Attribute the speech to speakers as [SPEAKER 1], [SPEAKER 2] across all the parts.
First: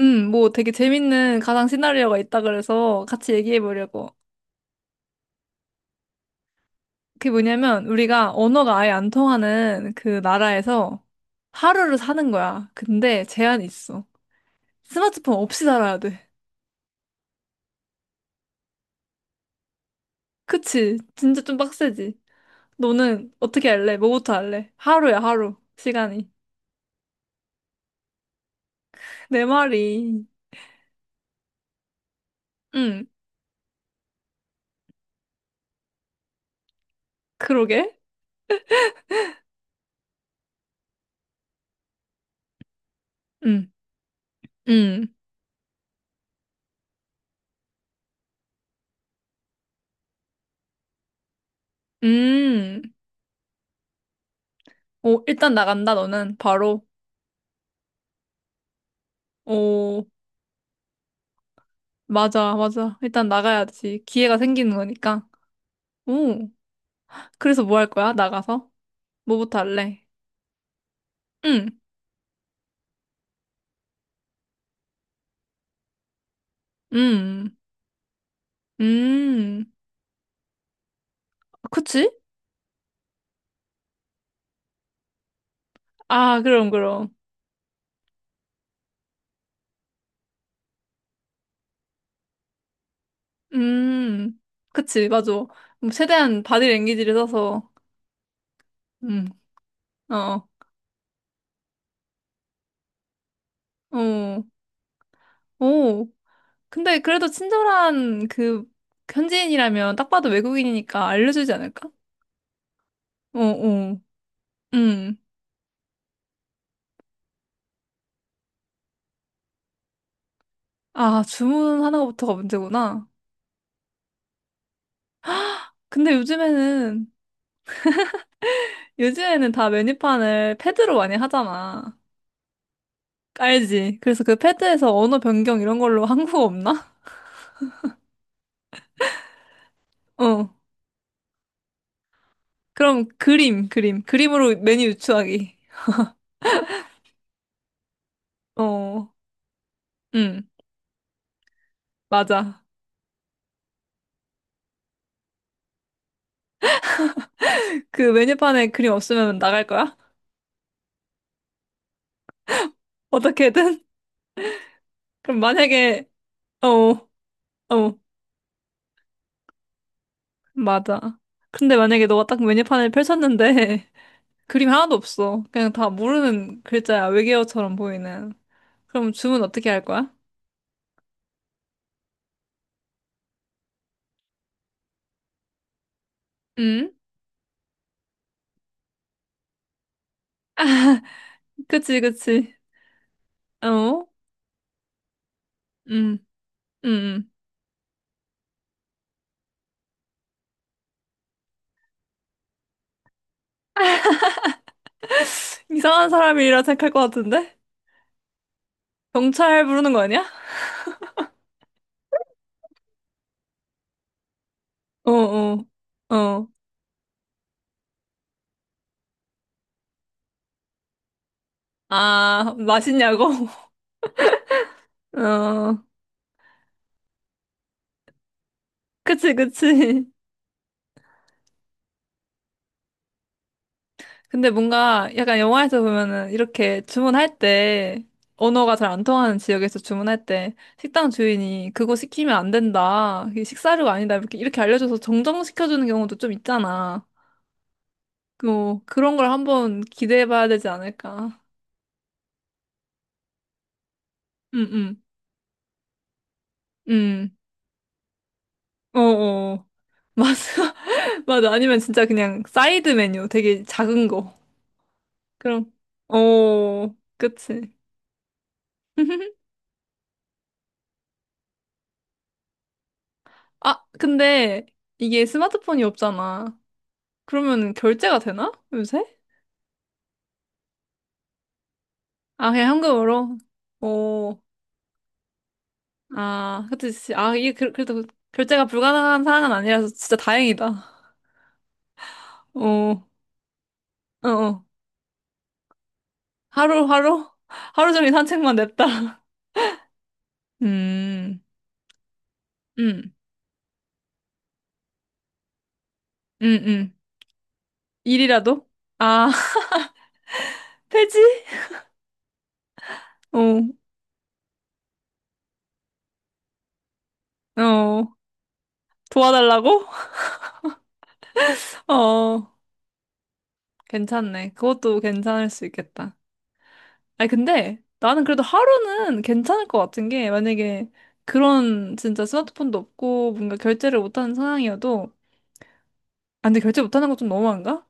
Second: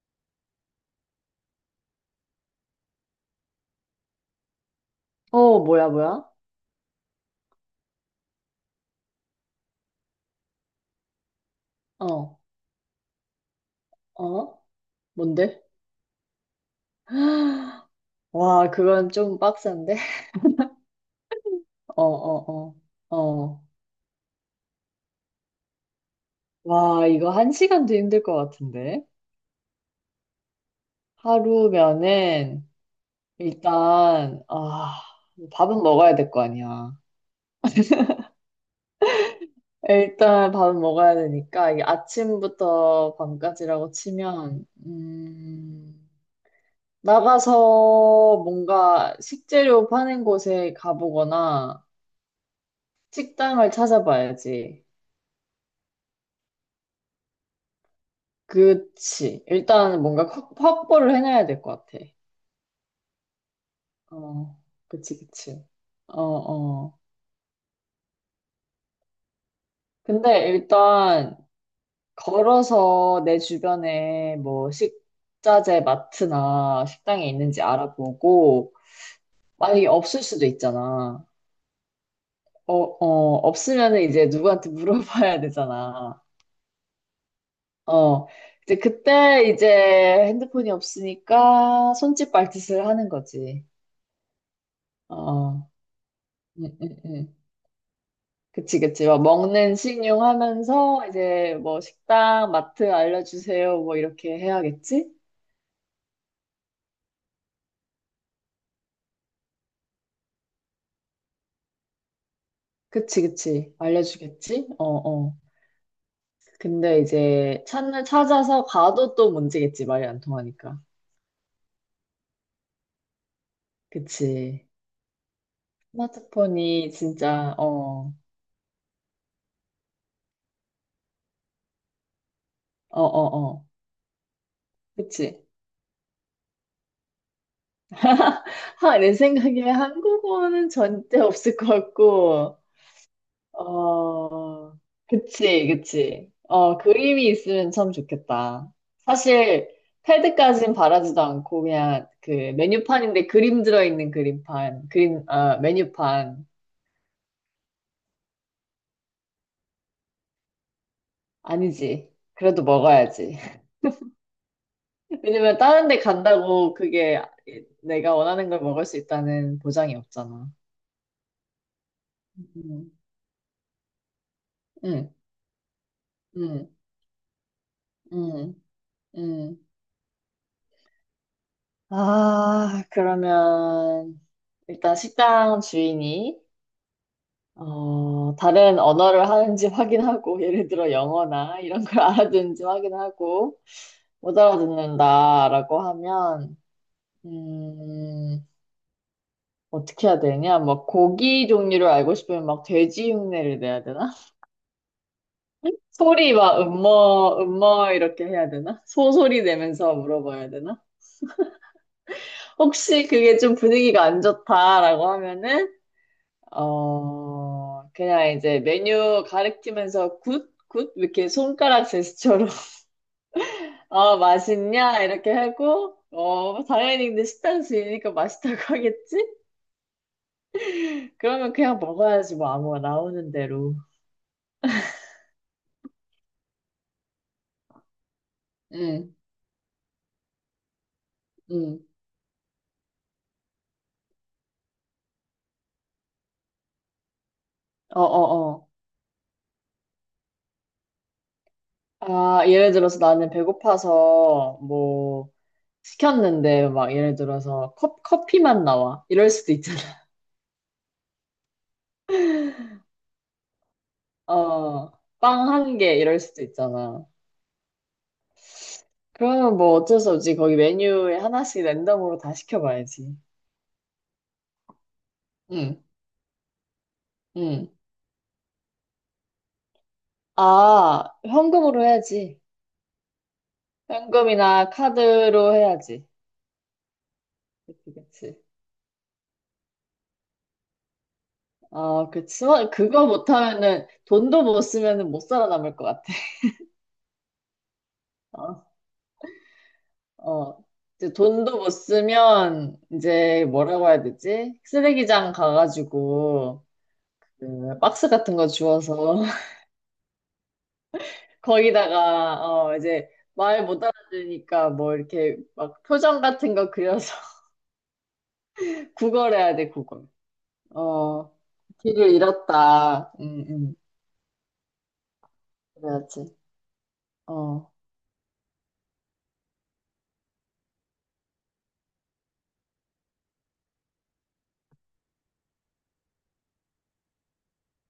[SPEAKER 1] 뭐 되게 재밌는 가상 시나리오가 있다 그래서 같이 얘기해 보려고.
[SPEAKER 2] 어, 뭐야, 뭐야?
[SPEAKER 1] 그게 뭐냐면 우리가 언어가 아예 안 통하는 그 나라에서 하루를 사는
[SPEAKER 2] 어,
[SPEAKER 1] 거야. 근데 제한이 있어.
[SPEAKER 2] 어?
[SPEAKER 1] 스마트폰
[SPEAKER 2] 뭔데?
[SPEAKER 1] 없이 살아야 돼.
[SPEAKER 2] 와, 그건 좀 빡센데?
[SPEAKER 1] 그치? 진짜 좀
[SPEAKER 2] 어,
[SPEAKER 1] 빡세지?
[SPEAKER 2] 어, 어,
[SPEAKER 1] 너는
[SPEAKER 2] 어.
[SPEAKER 1] 어떻게 할래? 뭐부터 할래? 하루야, 하루. 시간이.
[SPEAKER 2] 와, 이거 한 시간도 힘들 것 같은데?
[SPEAKER 1] 내 말이.
[SPEAKER 2] 하루면은,
[SPEAKER 1] 응,
[SPEAKER 2] 일단, 밥은 먹어야 될 거 아니야.
[SPEAKER 1] 그러게.
[SPEAKER 2] 일단 밥은 먹어야 되니까, 이게 아침부터
[SPEAKER 1] 응,
[SPEAKER 2] 밤까지라고 치면,
[SPEAKER 1] 응,
[SPEAKER 2] 나가서 뭔가 식재료 파는 곳에 가보거나,
[SPEAKER 1] 음.
[SPEAKER 2] 식당을 찾아봐야지.
[SPEAKER 1] 오, 일단 나간다, 너는. 바로.
[SPEAKER 2] 그치. 일단
[SPEAKER 1] 오.
[SPEAKER 2] 뭔가 확보를 해놔야 될 것 같아.
[SPEAKER 1] 맞아, 맞아. 일단 나가야지. 기회가
[SPEAKER 2] 어,
[SPEAKER 1] 생기는
[SPEAKER 2] 그치,
[SPEAKER 1] 거니까.
[SPEAKER 2] 그치. 어,
[SPEAKER 1] 오.
[SPEAKER 2] 어.
[SPEAKER 1] 그래서 뭐 할 거야? 나가서? 뭐부터 할래?
[SPEAKER 2] 근데 일단
[SPEAKER 1] 응,
[SPEAKER 2] 걸어서 내 주변에 뭐 식자재 마트나 식당이
[SPEAKER 1] 음,
[SPEAKER 2] 있는지 알아보고,
[SPEAKER 1] 음.
[SPEAKER 2] 만약에 없을 수도 있잖아.
[SPEAKER 1] 그치?
[SPEAKER 2] 어, 어, 없으면은 이제 누구한테 물어봐야 되잖아.
[SPEAKER 1] 아, 그럼, 그럼.
[SPEAKER 2] 어. 이제 그때 이제 핸드폰이 없으니까 손짓 발짓을 하는 거지.
[SPEAKER 1] 음. 그치, 맞아.
[SPEAKER 2] 어.
[SPEAKER 1] 뭐 최대한 바디
[SPEAKER 2] 응, 응,
[SPEAKER 1] 랭귀지를
[SPEAKER 2] 응.
[SPEAKER 1] 써서.
[SPEAKER 2] 그치, 그치. 막
[SPEAKER 1] 음,
[SPEAKER 2] 먹는 식용
[SPEAKER 1] 어,
[SPEAKER 2] 하면서 이제 뭐 식당, 마트 알려주세요. 뭐 이렇게
[SPEAKER 1] 어,
[SPEAKER 2] 해야겠지?
[SPEAKER 1] 오. 근데 그래도 친절한 그 현지인이라면 딱 봐도 외국인이니까 알려주지 않을까?
[SPEAKER 2] 그치,
[SPEAKER 1] 어,
[SPEAKER 2] 그치.
[SPEAKER 1] 어.
[SPEAKER 2] 알려주겠지? 어,
[SPEAKER 1] 음.
[SPEAKER 2] 어. 근데 이제 찾아서 가도 또 문제겠지. 말이 안 통하니까.
[SPEAKER 1] 아, 주문하는 것부터가 문제구나.
[SPEAKER 2] 그치.
[SPEAKER 1] 근데
[SPEAKER 2] 스마트폰이
[SPEAKER 1] 요즘에는
[SPEAKER 2] 진짜, 어,
[SPEAKER 1] 요즘에는 다 메뉴판을 패드로 많이 하잖아.
[SPEAKER 2] 어, 어, 어.
[SPEAKER 1] 알지? 그래서 그 패드에서 언어
[SPEAKER 2] 그치.
[SPEAKER 1] 변경 이런 걸로 한국어 없나?
[SPEAKER 2] 하, 내 생각에
[SPEAKER 1] 어.
[SPEAKER 2] 한국어는 절대 없을 것 같고,
[SPEAKER 1] 그럼 그림, 그림. 그림으로
[SPEAKER 2] 어,
[SPEAKER 1] 메뉴 유추하기.
[SPEAKER 2] 그치, 그치. 어, 그림이 있으면 참 좋겠다.
[SPEAKER 1] 어.
[SPEAKER 2] 사실,
[SPEAKER 1] 응,
[SPEAKER 2] 패드까진 바라지도 않고, 그냥 그
[SPEAKER 1] 맞아.
[SPEAKER 2] 메뉴판인데 그림 들어있는 그림판, 그림, 메뉴판.
[SPEAKER 1] 그 메뉴판에 그림 없으면 나갈 거야?
[SPEAKER 2] 아니지. 그래도 먹어야지.
[SPEAKER 1] 어떻게든? 그럼
[SPEAKER 2] 왜냐면 다른 데
[SPEAKER 1] 만약에, 어,
[SPEAKER 2] 간다고
[SPEAKER 1] 어,
[SPEAKER 2] 그게 내가 원하는 걸 먹을 수 있다는 보장이 없잖아.
[SPEAKER 1] 맞아. 근데 만약에 너가 딱 메뉴판을
[SPEAKER 2] 응,
[SPEAKER 1] 펼쳤는데 그림 하나도
[SPEAKER 2] 응,
[SPEAKER 1] 없어. 그냥 다 모르는
[SPEAKER 2] 응,
[SPEAKER 1] 글자야. 외계어처럼 보이는.
[SPEAKER 2] 응.
[SPEAKER 1] 그럼 주문
[SPEAKER 2] 응.
[SPEAKER 1] 어떻게 할 거야?
[SPEAKER 2] 아, 그러면 일단 식당 주인이
[SPEAKER 1] 응?
[SPEAKER 2] 다른 언어를 하는지 확인하고, 예를 들어 영어나 이런
[SPEAKER 1] 그치,
[SPEAKER 2] 걸
[SPEAKER 1] 그치.
[SPEAKER 2] 알아듣는지 확인하고,
[SPEAKER 1] 어?
[SPEAKER 2] 못 알아듣는다라고
[SPEAKER 1] 음,
[SPEAKER 2] 하면,
[SPEAKER 1] 음,
[SPEAKER 2] 음, 어떻게 해야 되냐? 막 고기 종류를 알고 싶으면 막 돼지 흉내를 내야 되나?
[SPEAKER 1] 이상한
[SPEAKER 2] 소리 막
[SPEAKER 1] 사람이라 생각할 것
[SPEAKER 2] 음머,
[SPEAKER 1] 같은데?
[SPEAKER 2] 음머 이렇게 해야 되나? 소소리
[SPEAKER 1] 경찰 부르는
[SPEAKER 2] 내면서
[SPEAKER 1] 거 아니야?
[SPEAKER 2] 물어봐야 되나? 혹시 그게 좀 분위기가 안 좋다라고
[SPEAKER 1] 어, 어,
[SPEAKER 2] 하면은,
[SPEAKER 1] 어.
[SPEAKER 2] 그냥 이제 메뉴 가리키면서 굿? 굿? 이렇게 손가락 제스처로
[SPEAKER 1] 아, 맛있냐고?
[SPEAKER 2] 맛있냐? 이렇게
[SPEAKER 1] 어,
[SPEAKER 2] 하고, 당연히 근데 식당 주인이니까 맛있다고 하겠지?
[SPEAKER 1] 그치, 그치.
[SPEAKER 2] 그러면 그냥 먹어야지, 뭐, 아무거나 나오는 대로.
[SPEAKER 1] 근데 뭔가 약간 영화에서 보면은 이렇게 주문할 때, 언어가 잘 안
[SPEAKER 2] 응,
[SPEAKER 1] 통하는 지역에서 주문할 때, 식당 주인이
[SPEAKER 2] 응.
[SPEAKER 1] 그거 시키면 안 된다. 이게 식사료가 아니다. 이렇게, 이렇게 알려줘서 정정시켜주는 경우도 좀 있잖아.
[SPEAKER 2] 어,
[SPEAKER 1] 그,
[SPEAKER 2] 어, 어.
[SPEAKER 1] 뭐, 그런 걸 한번 기대해 봐야 되지 않을까.
[SPEAKER 2] 아, 예를 들어서 나는 배고파서,
[SPEAKER 1] 음, 음,
[SPEAKER 2] 뭐, 시켰는데, 막, 예를
[SPEAKER 1] 음.
[SPEAKER 2] 들어서, 커피만 나와. 이럴 수도
[SPEAKER 1] 어어.
[SPEAKER 2] 있잖아.
[SPEAKER 1] 맞아. 맞아. 아니면 진짜 그냥 사이드 메뉴 되게 작은 거.
[SPEAKER 2] 어, 빵
[SPEAKER 1] 그럼,
[SPEAKER 2] 한 개, 이럴 수도
[SPEAKER 1] 어,
[SPEAKER 2] 있잖아.
[SPEAKER 1] 그치.
[SPEAKER 2] 그러면 뭐 어쩔 수 없지. 거기 메뉴에 하나씩 랜덤으로 다 시켜봐야지.
[SPEAKER 1] 아, 근데 이게 스마트폰이
[SPEAKER 2] 응,
[SPEAKER 1] 없잖아.
[SPEAKER 2] 응.
[SPEAKER 1] 그러면 결제가 되나? 요새?
[SPEAKER 2] 아, 현금으로 해야지.
[SPEAKER 1] 아, 그냥 현금으로? 어,
[SPEAKER 2] 현금이나 카드로 해야지.
[SPEAKER 1] 아, 그치. 아, 이게 그,
[SPEAKER 2] 그치,
[SPEAKER 1] 그래도
[SPEAKER 2] 그치.
[SPEAKER 1] 결제가 불가능한 상황은 아니라서 진짜 다행이다.
[SPEAKER 2] 어,
[SPEAKER 1] 어,
[SPEAKER 2] 지원,
[SPEAKER 1] 어,
[SPEAKER 2] 그거 못하면은, 돈도 못
[SPEAKER 1] 어.
[SPEAKER 2] 쓰면은 못 살아남을 것 같아.
[SPEAKER 1] 하루, 하루? 하루 종일 산책만
[SPEAKER 2] 어,
[SPEAKER 1] 냅다.
[SPEAKER 2] 어. 이제
[SPEAKER 1] 음,
[SPEAKER 2] 돈도 못 쓰면,
[SPEAKER 1] 음,
[SPEAKER 2] 이제 뭐라고 해야 되지? 쓰레기장
[SPEAKER 1] 음,
[SPEAKER 2] 가가지고,
[SPEAKER 1] 음.
[SPEAKER 2] 그 박스 같은 거
[SPEAKER 1] 일이라도?
[SPEAKER 2] 주워서,
[SPEAKER 1] 아, 폐지?
[SPEAKER 2] 거기다가, 이제
[SPEAKER 1] 어,
[SPEAKER 2] 말 못 알아들으니까 뭐 이렇게 막 표정 같은 거 그려서
[SPEAKER 1] 어,
[SPEAKER 2] 구걸해야 돼,
[SPEAKER 1] 도와달라고?
[SPEAKER 2] 구걸. 어, 길을
[SPEAKER 1] 어,
[SPEAKER 2] 잃었다. 응, 응.
[SPEAKER 1] 괜찮네. 그것도 괜찮을 수 있겠다.
[SPEAKER 2] 그래야지.
[SPEAKER 1] 아니,
[SPEAKER 2] 어.
[SPEAKER 1] 근데 나는 그래도 하루는 괜찮을 것 같은 게, 만약에 그런 진짜 스마트폰도 없고 뭔가 결제를 못하는 상황이어도, 아, 근데 결제 못하는 거 좀 너무한가?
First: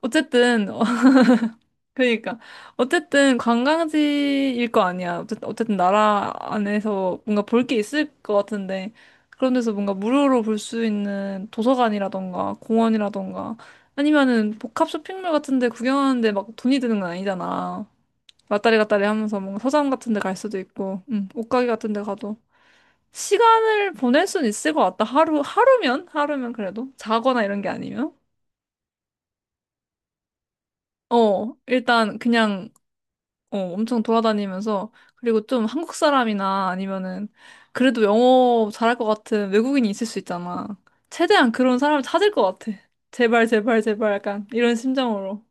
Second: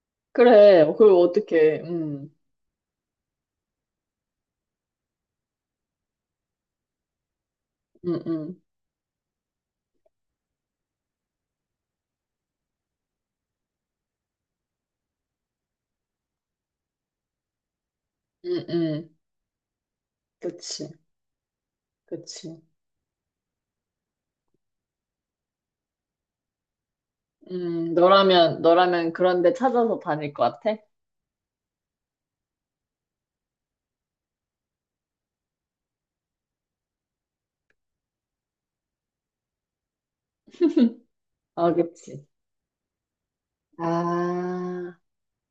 [SPEAKER 1] 어쨌든,
[SPEAKER 2] 그래, 그걸 어떻게,
[SPEAKER 1] 그러니까 어쨌든 관광지일 거 아니야. 어쨌든 나라 안에서 뭔가 볼 게 있을
[SPEAKER 2] 음,
[SPEAKER 1] 것
[SPEAKER 2] 음,
[SPEAKER 1] 같은데 그런 데서 뭔가 무료로 볼 수 있는 도서관이라던가 공원이라던가 아니면은 복합 쇼핑몰 같은 데 구경하는데 막 돈이 드는 건 아니잖아.
[SPEAKER 2] 음,
[SPEAKER 1] 왔다리 갔다리
[SPEAKER 2] 음,
[SPEAKER 1] 하면서 뭔가 서점 같은 데 갈 수도
[SPEAKER 2] 그치,
[SPEAKER 1] 있고 옷가게 같은 데 가도
[SPEAKER 2] 그치.
[SPEAKER 1] 시간을 보낼 순 있을 것 같다. 하루면 그래도 자거나 이런 게 아니면
[SPEAKER 2] 너라면, 너라면 그런 데 찾아서 다닐 것 같아?
[SPEAKER 1] 일단 그냥 엄청 돌아다니면서 그리고 좀 한국 사람이나 아니면은 그래도 영어 잘할 것 같은 외국인이 있을 수 있잖아. 최대한
[SPEAKER 2] 아,
[SPEAKER 1] 그런 사람을
[SPEAKER 2] 그치.
[SPEAKER 1] 찾을 것 같아. 제발 제발 제발 약간 이런
[SPEAKER 2] 아,
[SPEAKER 1] 심정으로.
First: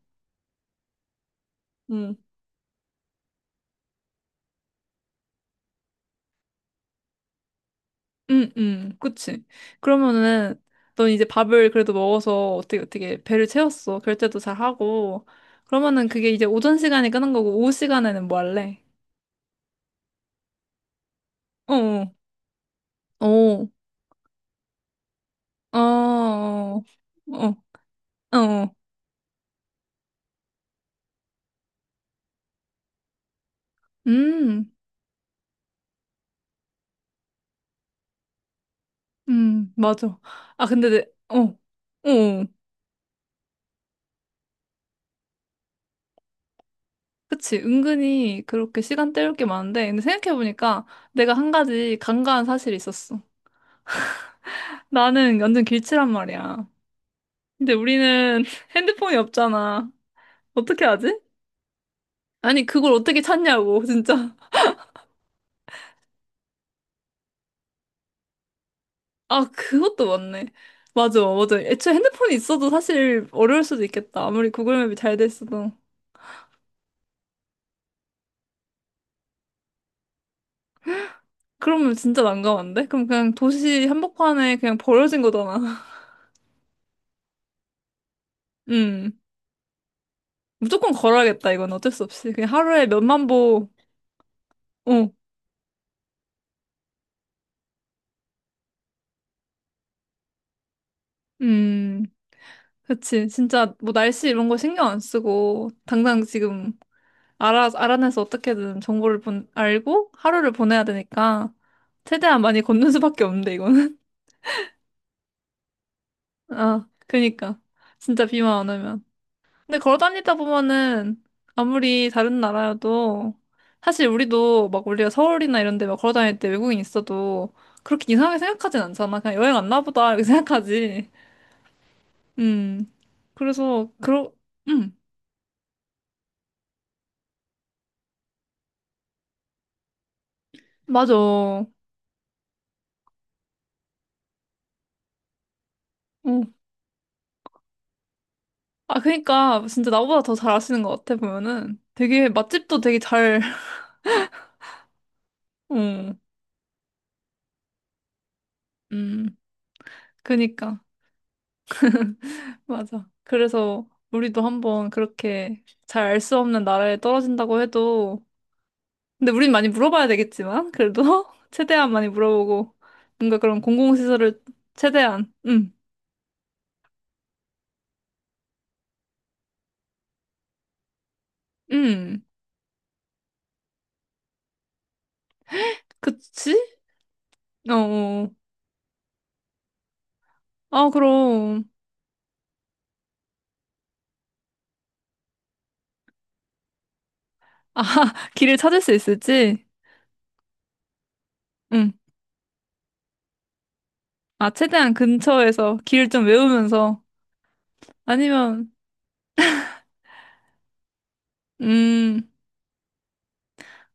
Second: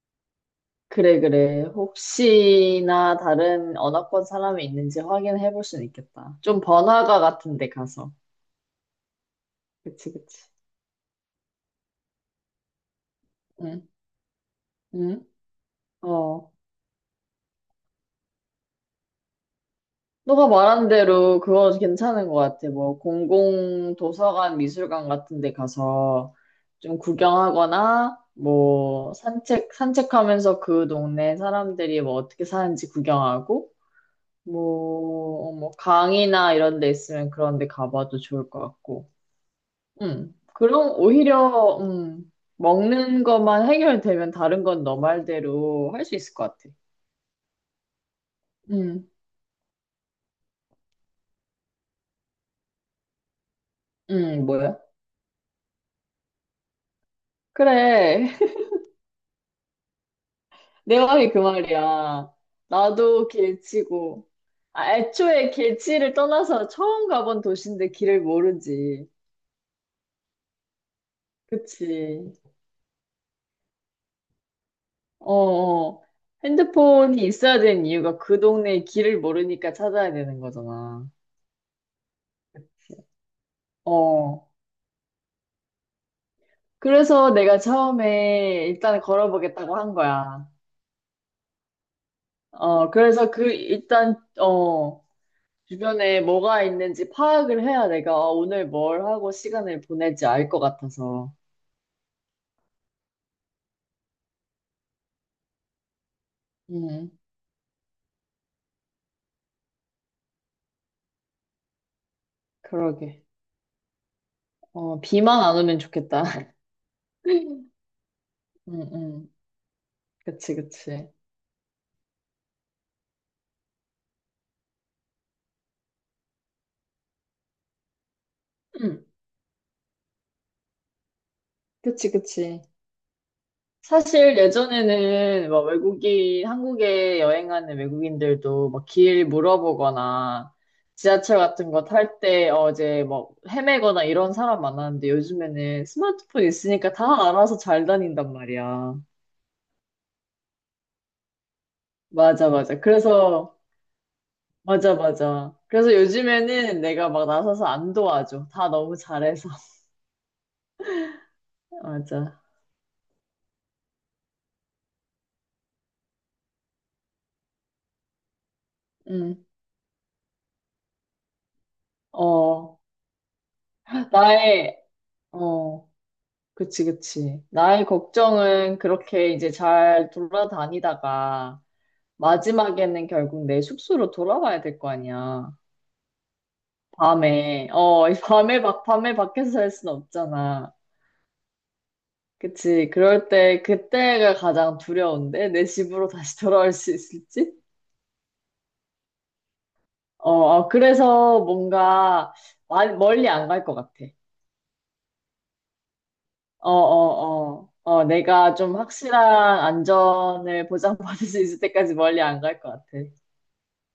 [SPEAKER 2] 그래, 그래.
[SPEAKER 1] 응.
[SPEAKER 2] 혹시나 다른 언어권 사람이 있는지 확인해 볼 수는 있겠다. 좀 번화가 같은 데 가서.
[SPEAKER 1] 응, 응. 그치.
[SPEAKER 2] 그치, 그치.
[SPEAKER 1] 그러면은 넌 이제 밥을 그래도 먹어서 어떻게 어떻게 배를
[SPEAKER 2] 응,
[SPEAKER 1] 채웠어. 결제도 잘 하고.
[SPEAKER 2] 응,
[SPEAKER 1] 그러면은 그게 이제
[SPEAKER 2] 어.
[SPEAKER 1] 오전 시간에 끄는 거고 오후 시간에는 뭐 할래?
[SPEAKER 2] 너가 말한 대로 그거
[SPEAKER 1] 어.
[SPEAKER 2] 괜찮은 것 같아. 뭐,
[SPEAKER 1] 어. 어.
[SPEAKER 2] 공공 도서관, 미술관 같은 데 가서
[SPEAKER 1] 어.
[SPEAKER 2] 좀
[SPEAKER 1] 어.
[SPEAKER 2] 구경하거나,
[SPEAKER 1] 어. 어.
[SPEAKER 2] 뭐, 산책하면서 그 동네 사람들이 뭐 어떻게 사는지 구경하고,
[SPEAKER 1] 음.
[SPEAKER 2] 뭐, 강이나 이런 데 있으면 그런 데 가봐도 좋을 것 같고.
[SPEAKER 1] 맞아. 아, 근데,
[SPEAKER 2] 그럼 오히려,
[SPEAKER 1] 어,
[SPEAKER 2] 먹는 것만 해결되면 다른 건 너 말대로 할 수 있을 것 같아.
[SPEAKER 1] 그치. 은근히 그렇게
[SPEAKER 2] 음
[SPEAKER 1] 시간 때울 게 많은데, 근데 생각해보니까 내가 한 가지 간과한 사실이 있었어.
[SPEAKER 2] 뭐야?
[SPEAKER 1] 나는 완전 길치란 말이야. 근데
[SPEAKER 2] 그래.
[SPEAKER 1] 우리는 핸드폰이 없잖아. 어떻게
[SPEAKER 2] 내
[SPEAKER 1] 하지?
[SPEAKER 2] 말이 그 말이야.
[SPEAKER 1] 아니, 그걸 어떻게
[SPEAKER 2] 나도
[SPEAKER 1] 찾냐고,
[SPEAKER 2] 길치고.
[SPEAKER 1] 진짜.
[SPEAKER 2] 아, 애초에 길치를 떠나서 처음 가본 도시인데 길을 모르지.
[SPEAKER 1] 아, 그것도 맞네. 맞아, 맞아. 애초에
[SPEAKER 2] 그치.
[SPEAKER 1] 핸드폰이 있어도 사실 어려울 수도 있겠다. 아무리 구글맵이 잘 돼
[SPEAKER 2] 어,
[SPEAKER 1] 있어도.
[SPEAKER 2] 어. 핸드폰이 있어야 되는 이유가 그 동네의 길을 모르니까 찾아야 되는 거잖아.
[SPEAKER 1] 그러면 진짜 난감한데? 그럼 그냥 도시
[SPEAKER 2] 어.
[SPEAKER 1] 한복판에 그냥 버려진 거잖아.
[SPEAKER 2] 그래서 내가 처음에 일단
[SPEAKER 1] 음.
[SPEAKER 2] 걸어보겠다고 한 거야.
[SPEAKER 1] 무조건 걸어야겠다, 이건 어쩔 수 없이. 그냥 하루에 몇만
[SPEAKER 2] 그래서
[SPEAKER 1] 보,
[SPEAKER 2] 일단,
[SPEAKER 1] 어,
[SPEAKER 2] 주변에 뭐가 있는지 파악을 해야 내가 오늘 뭘 하고 시간을 보낼지 알 것 같아서.
[SPEAKER 1] 음, 그치. 진짜 뭐 날씨 이런 거 신경 안 쓰고, 당장 지금
[SPEAKER 2] 음.
[SPEAKER 1] 알아내서 어떻게든 정보를 알고 하루를 보내야 되니까, 최대한 많이 걷는
[SPEAKER 2] 그러게.
[SPEAKER 1] 수밖에 없는데, 이거는.
[SPEAKER 2] 비만 안 오면 좋겠다.
[SPEAKER 1] 아, 그니까.
[SPEAKER 2] 응,
[SPEAKER 1] 진짜 비만 안 오면.
[SPEAKER 2] 응.
[SPEAKER 1] 근데 걸어 다니다
[SPEAKER 2] 그치, 그치.
[SPEAKER 1] 보면은, 아무리 다른 나라여도, 사실 우리도 막 우리가 서울이나 이런 데 막 걸어 다닐 때 외국인 있어도, 그렇게 이상하게 생각하진
[SPEAKER 2] 응.
[SPEAKER 1] 않잖아. 그냥 여행 왔나 보다, 이렇게 생각하지.
[SPEAKER 2] 그치, 그치.
[SPEAKER 1] 음. 그래서 그러
[SPEAKER 2] 사실
[SPEAKER 1] 음.
[SPEAKER 2] 예전에는 막 외국인, 한국에 여행하는 외국인들도 막 길 물어보거나
[SPEAKER 1] 맞아.
[SPEAKER 2] 지하철
[SPEAKER 1] 어.
[SPEAKER 2] 같은 거 탈 때 어제 막 헤매거나 이런 사람 많았는데 요즘에는 스마트폰 있으니까 다 알아서 잘 다닌단 말이야.
[SPEAKER 1] 아 그러니까 진짜 나보다 더 잘 아시는 것 같아 보면은 되게
[SPEAKER 2] 맞아, 맞아.
[SPEAKER 1] 맛집도 되게 잘.
[SPEAKER 2] 맞아, 맞아. 그래서
[SPEAKER 1] 어.
[SPEAKER 2] 요즘에는 내가 막 나서서 안 도와줘. 다 너무
[SPEAKER 1] 음.
[SPEAKER 2] 잘해서.
[SPEAKER 1] 그니까
[SPEAKER 2] 맞아.
[SPEAKER 1] 맞아. 그래서 우리도 한번 그렇게 잘 알 수 없는 나라에 떨어진다고 해도 근데
[SPEAKER 2] 응
[SPEAKER 1] 우린 많이 물어봐야 되겠지만 그래도 최대한 많이 물어보고
[SPEAKER 2] 어,
[SPEAKER 1] 뭔가 그런 공공시설을
[SPEAKER 2] 나의,
[SPEAKER 1] 최대한
[SPEAKER 2] 어, 그치, 그치. 나의 걱정은 그렇게 이제 잘 돌아다니다가
[SPEAKER 1] 음.
[SPEAKER 2] 마지막에는 결국 내 숙소로 돌아와야 될 거 아니야.
[SPEAKER 1] 그치?
[SPEAKER 2] 밤에,
[SPEAKER 1] 어.
[SPEAKER 2] 이
[SPEAKER 1] 어.
[SPEAKER 2] 밤에 막, 밤에 밖에서 살 순 없잖아.
[SPEAKER 1] 아 그럼
[SPEAKER 2] 그치. 그럴 때, 그때가 가장 두려운데, 내 집으로 다시 돌아올 수 있을지?
[SPEAKER 1] 아 길을 찾을 수 있을지?
[SPEAKER 2] 어, 어, 그래서
[SPEAKER 1] 응.
[SPEAKER 2] 뭔가, 멀리 안 갈 것 같아.
[SPEAKER 1] 아, 최대한 근처에서 길 좀
[SPEAKER 2] 어,
[SPEAKER 1] 외우면서
[SPEAKER 2] 어, 어. 내가
[SPEAKER 1] 아니면
[SPEAKER 2] 좀 확실한 안전을 보장받을 수 있을 때까지 멀리
[SPEAKER 1] 음,
[SPEAKER 2] 안 갈 것 같아.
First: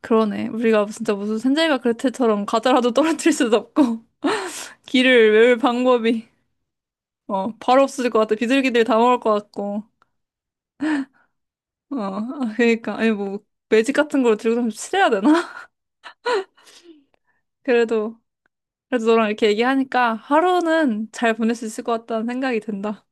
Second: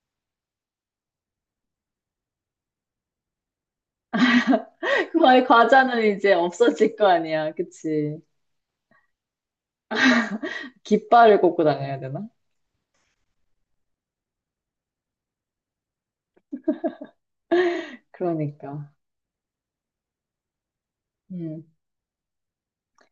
[SPEAKER 1] 그러네. 우리가 진짜 무슨 산자이가 그레텔처럼 과자라도 떨어뜨릴 수도 없고
[SPEAKER 2] 그
[SPEAKER 1] 길을
[SPEAKER 2] 만
[SPEAKER 1] 외울
[SPEAKER 2] 과자는
[SPEAKER 1] 방법이.
[SPEAKER 2] 이제 없어질 거 아니야.
[SPEAKER 1] 어, 바로 없어질
[SPEAKER 2] 그치?
[SPEAKER 1] 것 같아. 비둘기들 다 먹을 것 같고.
[SPEAKER 2] 깃발을 꽂고
[SPEAKER 1] 어,
[SPEAKER 2] 다녀야 되나?
[SPEAKER 1] 아, 그러니까 아니 뭐 매직 같은 걸 들고 좀 칠해야 되나? 그래도
[SPEAKER 2] 그러니까.
[SPEAKER 1] 그래도 너랑 이렇게 얘기하니까 하루는 잘 보낼
[SPEAKER 2] 음.
[SPEAKER 1] 수 있을 것 같다는 생각이 든다.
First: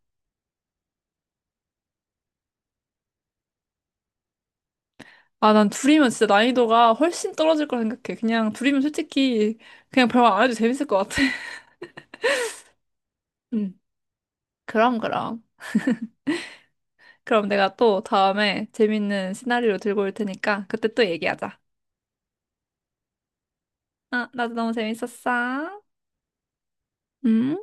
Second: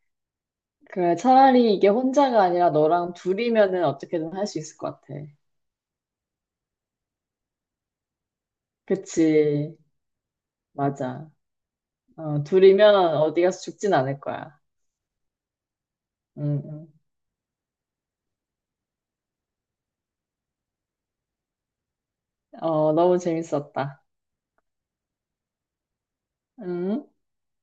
[SPEAKER 2] 그래, 차라리 이게 혼자가 아니라 너랑 둘이면은 어떻게든 할 수 있을 것 같아.
[SPEAKER 1] 아, 난 둘이면 진짜 난이도가 훨씬 떨어질 거라 생각해. 그냥 둘이면 솔직히
[SPEAKER 2] 그치?
[SPEAKER 1] 그냥 별말 안 해도 재밌을 것 같아.
[SPEAKER 2] 맞아. 둘이면 어디 가서
[SPEAKER 1] 음.
[SPEAKER 2] 죽진 않을 거야.
[SPEAKER 1] 그럼, 그럼.
[SPEAKER 2] 응, 응.
[SPEAKER 1] 그럼 내가 또 다음에 재밌는 시나리오 들고 올 테니까 그때 또 얘기하자.
[SPEAKER 2] 너무 재밌었다.
[SPEAKER 1] 아, 나도 너무 재밌었어.
[SPEAKER 2] 응?
[SPEAKER 1] 음.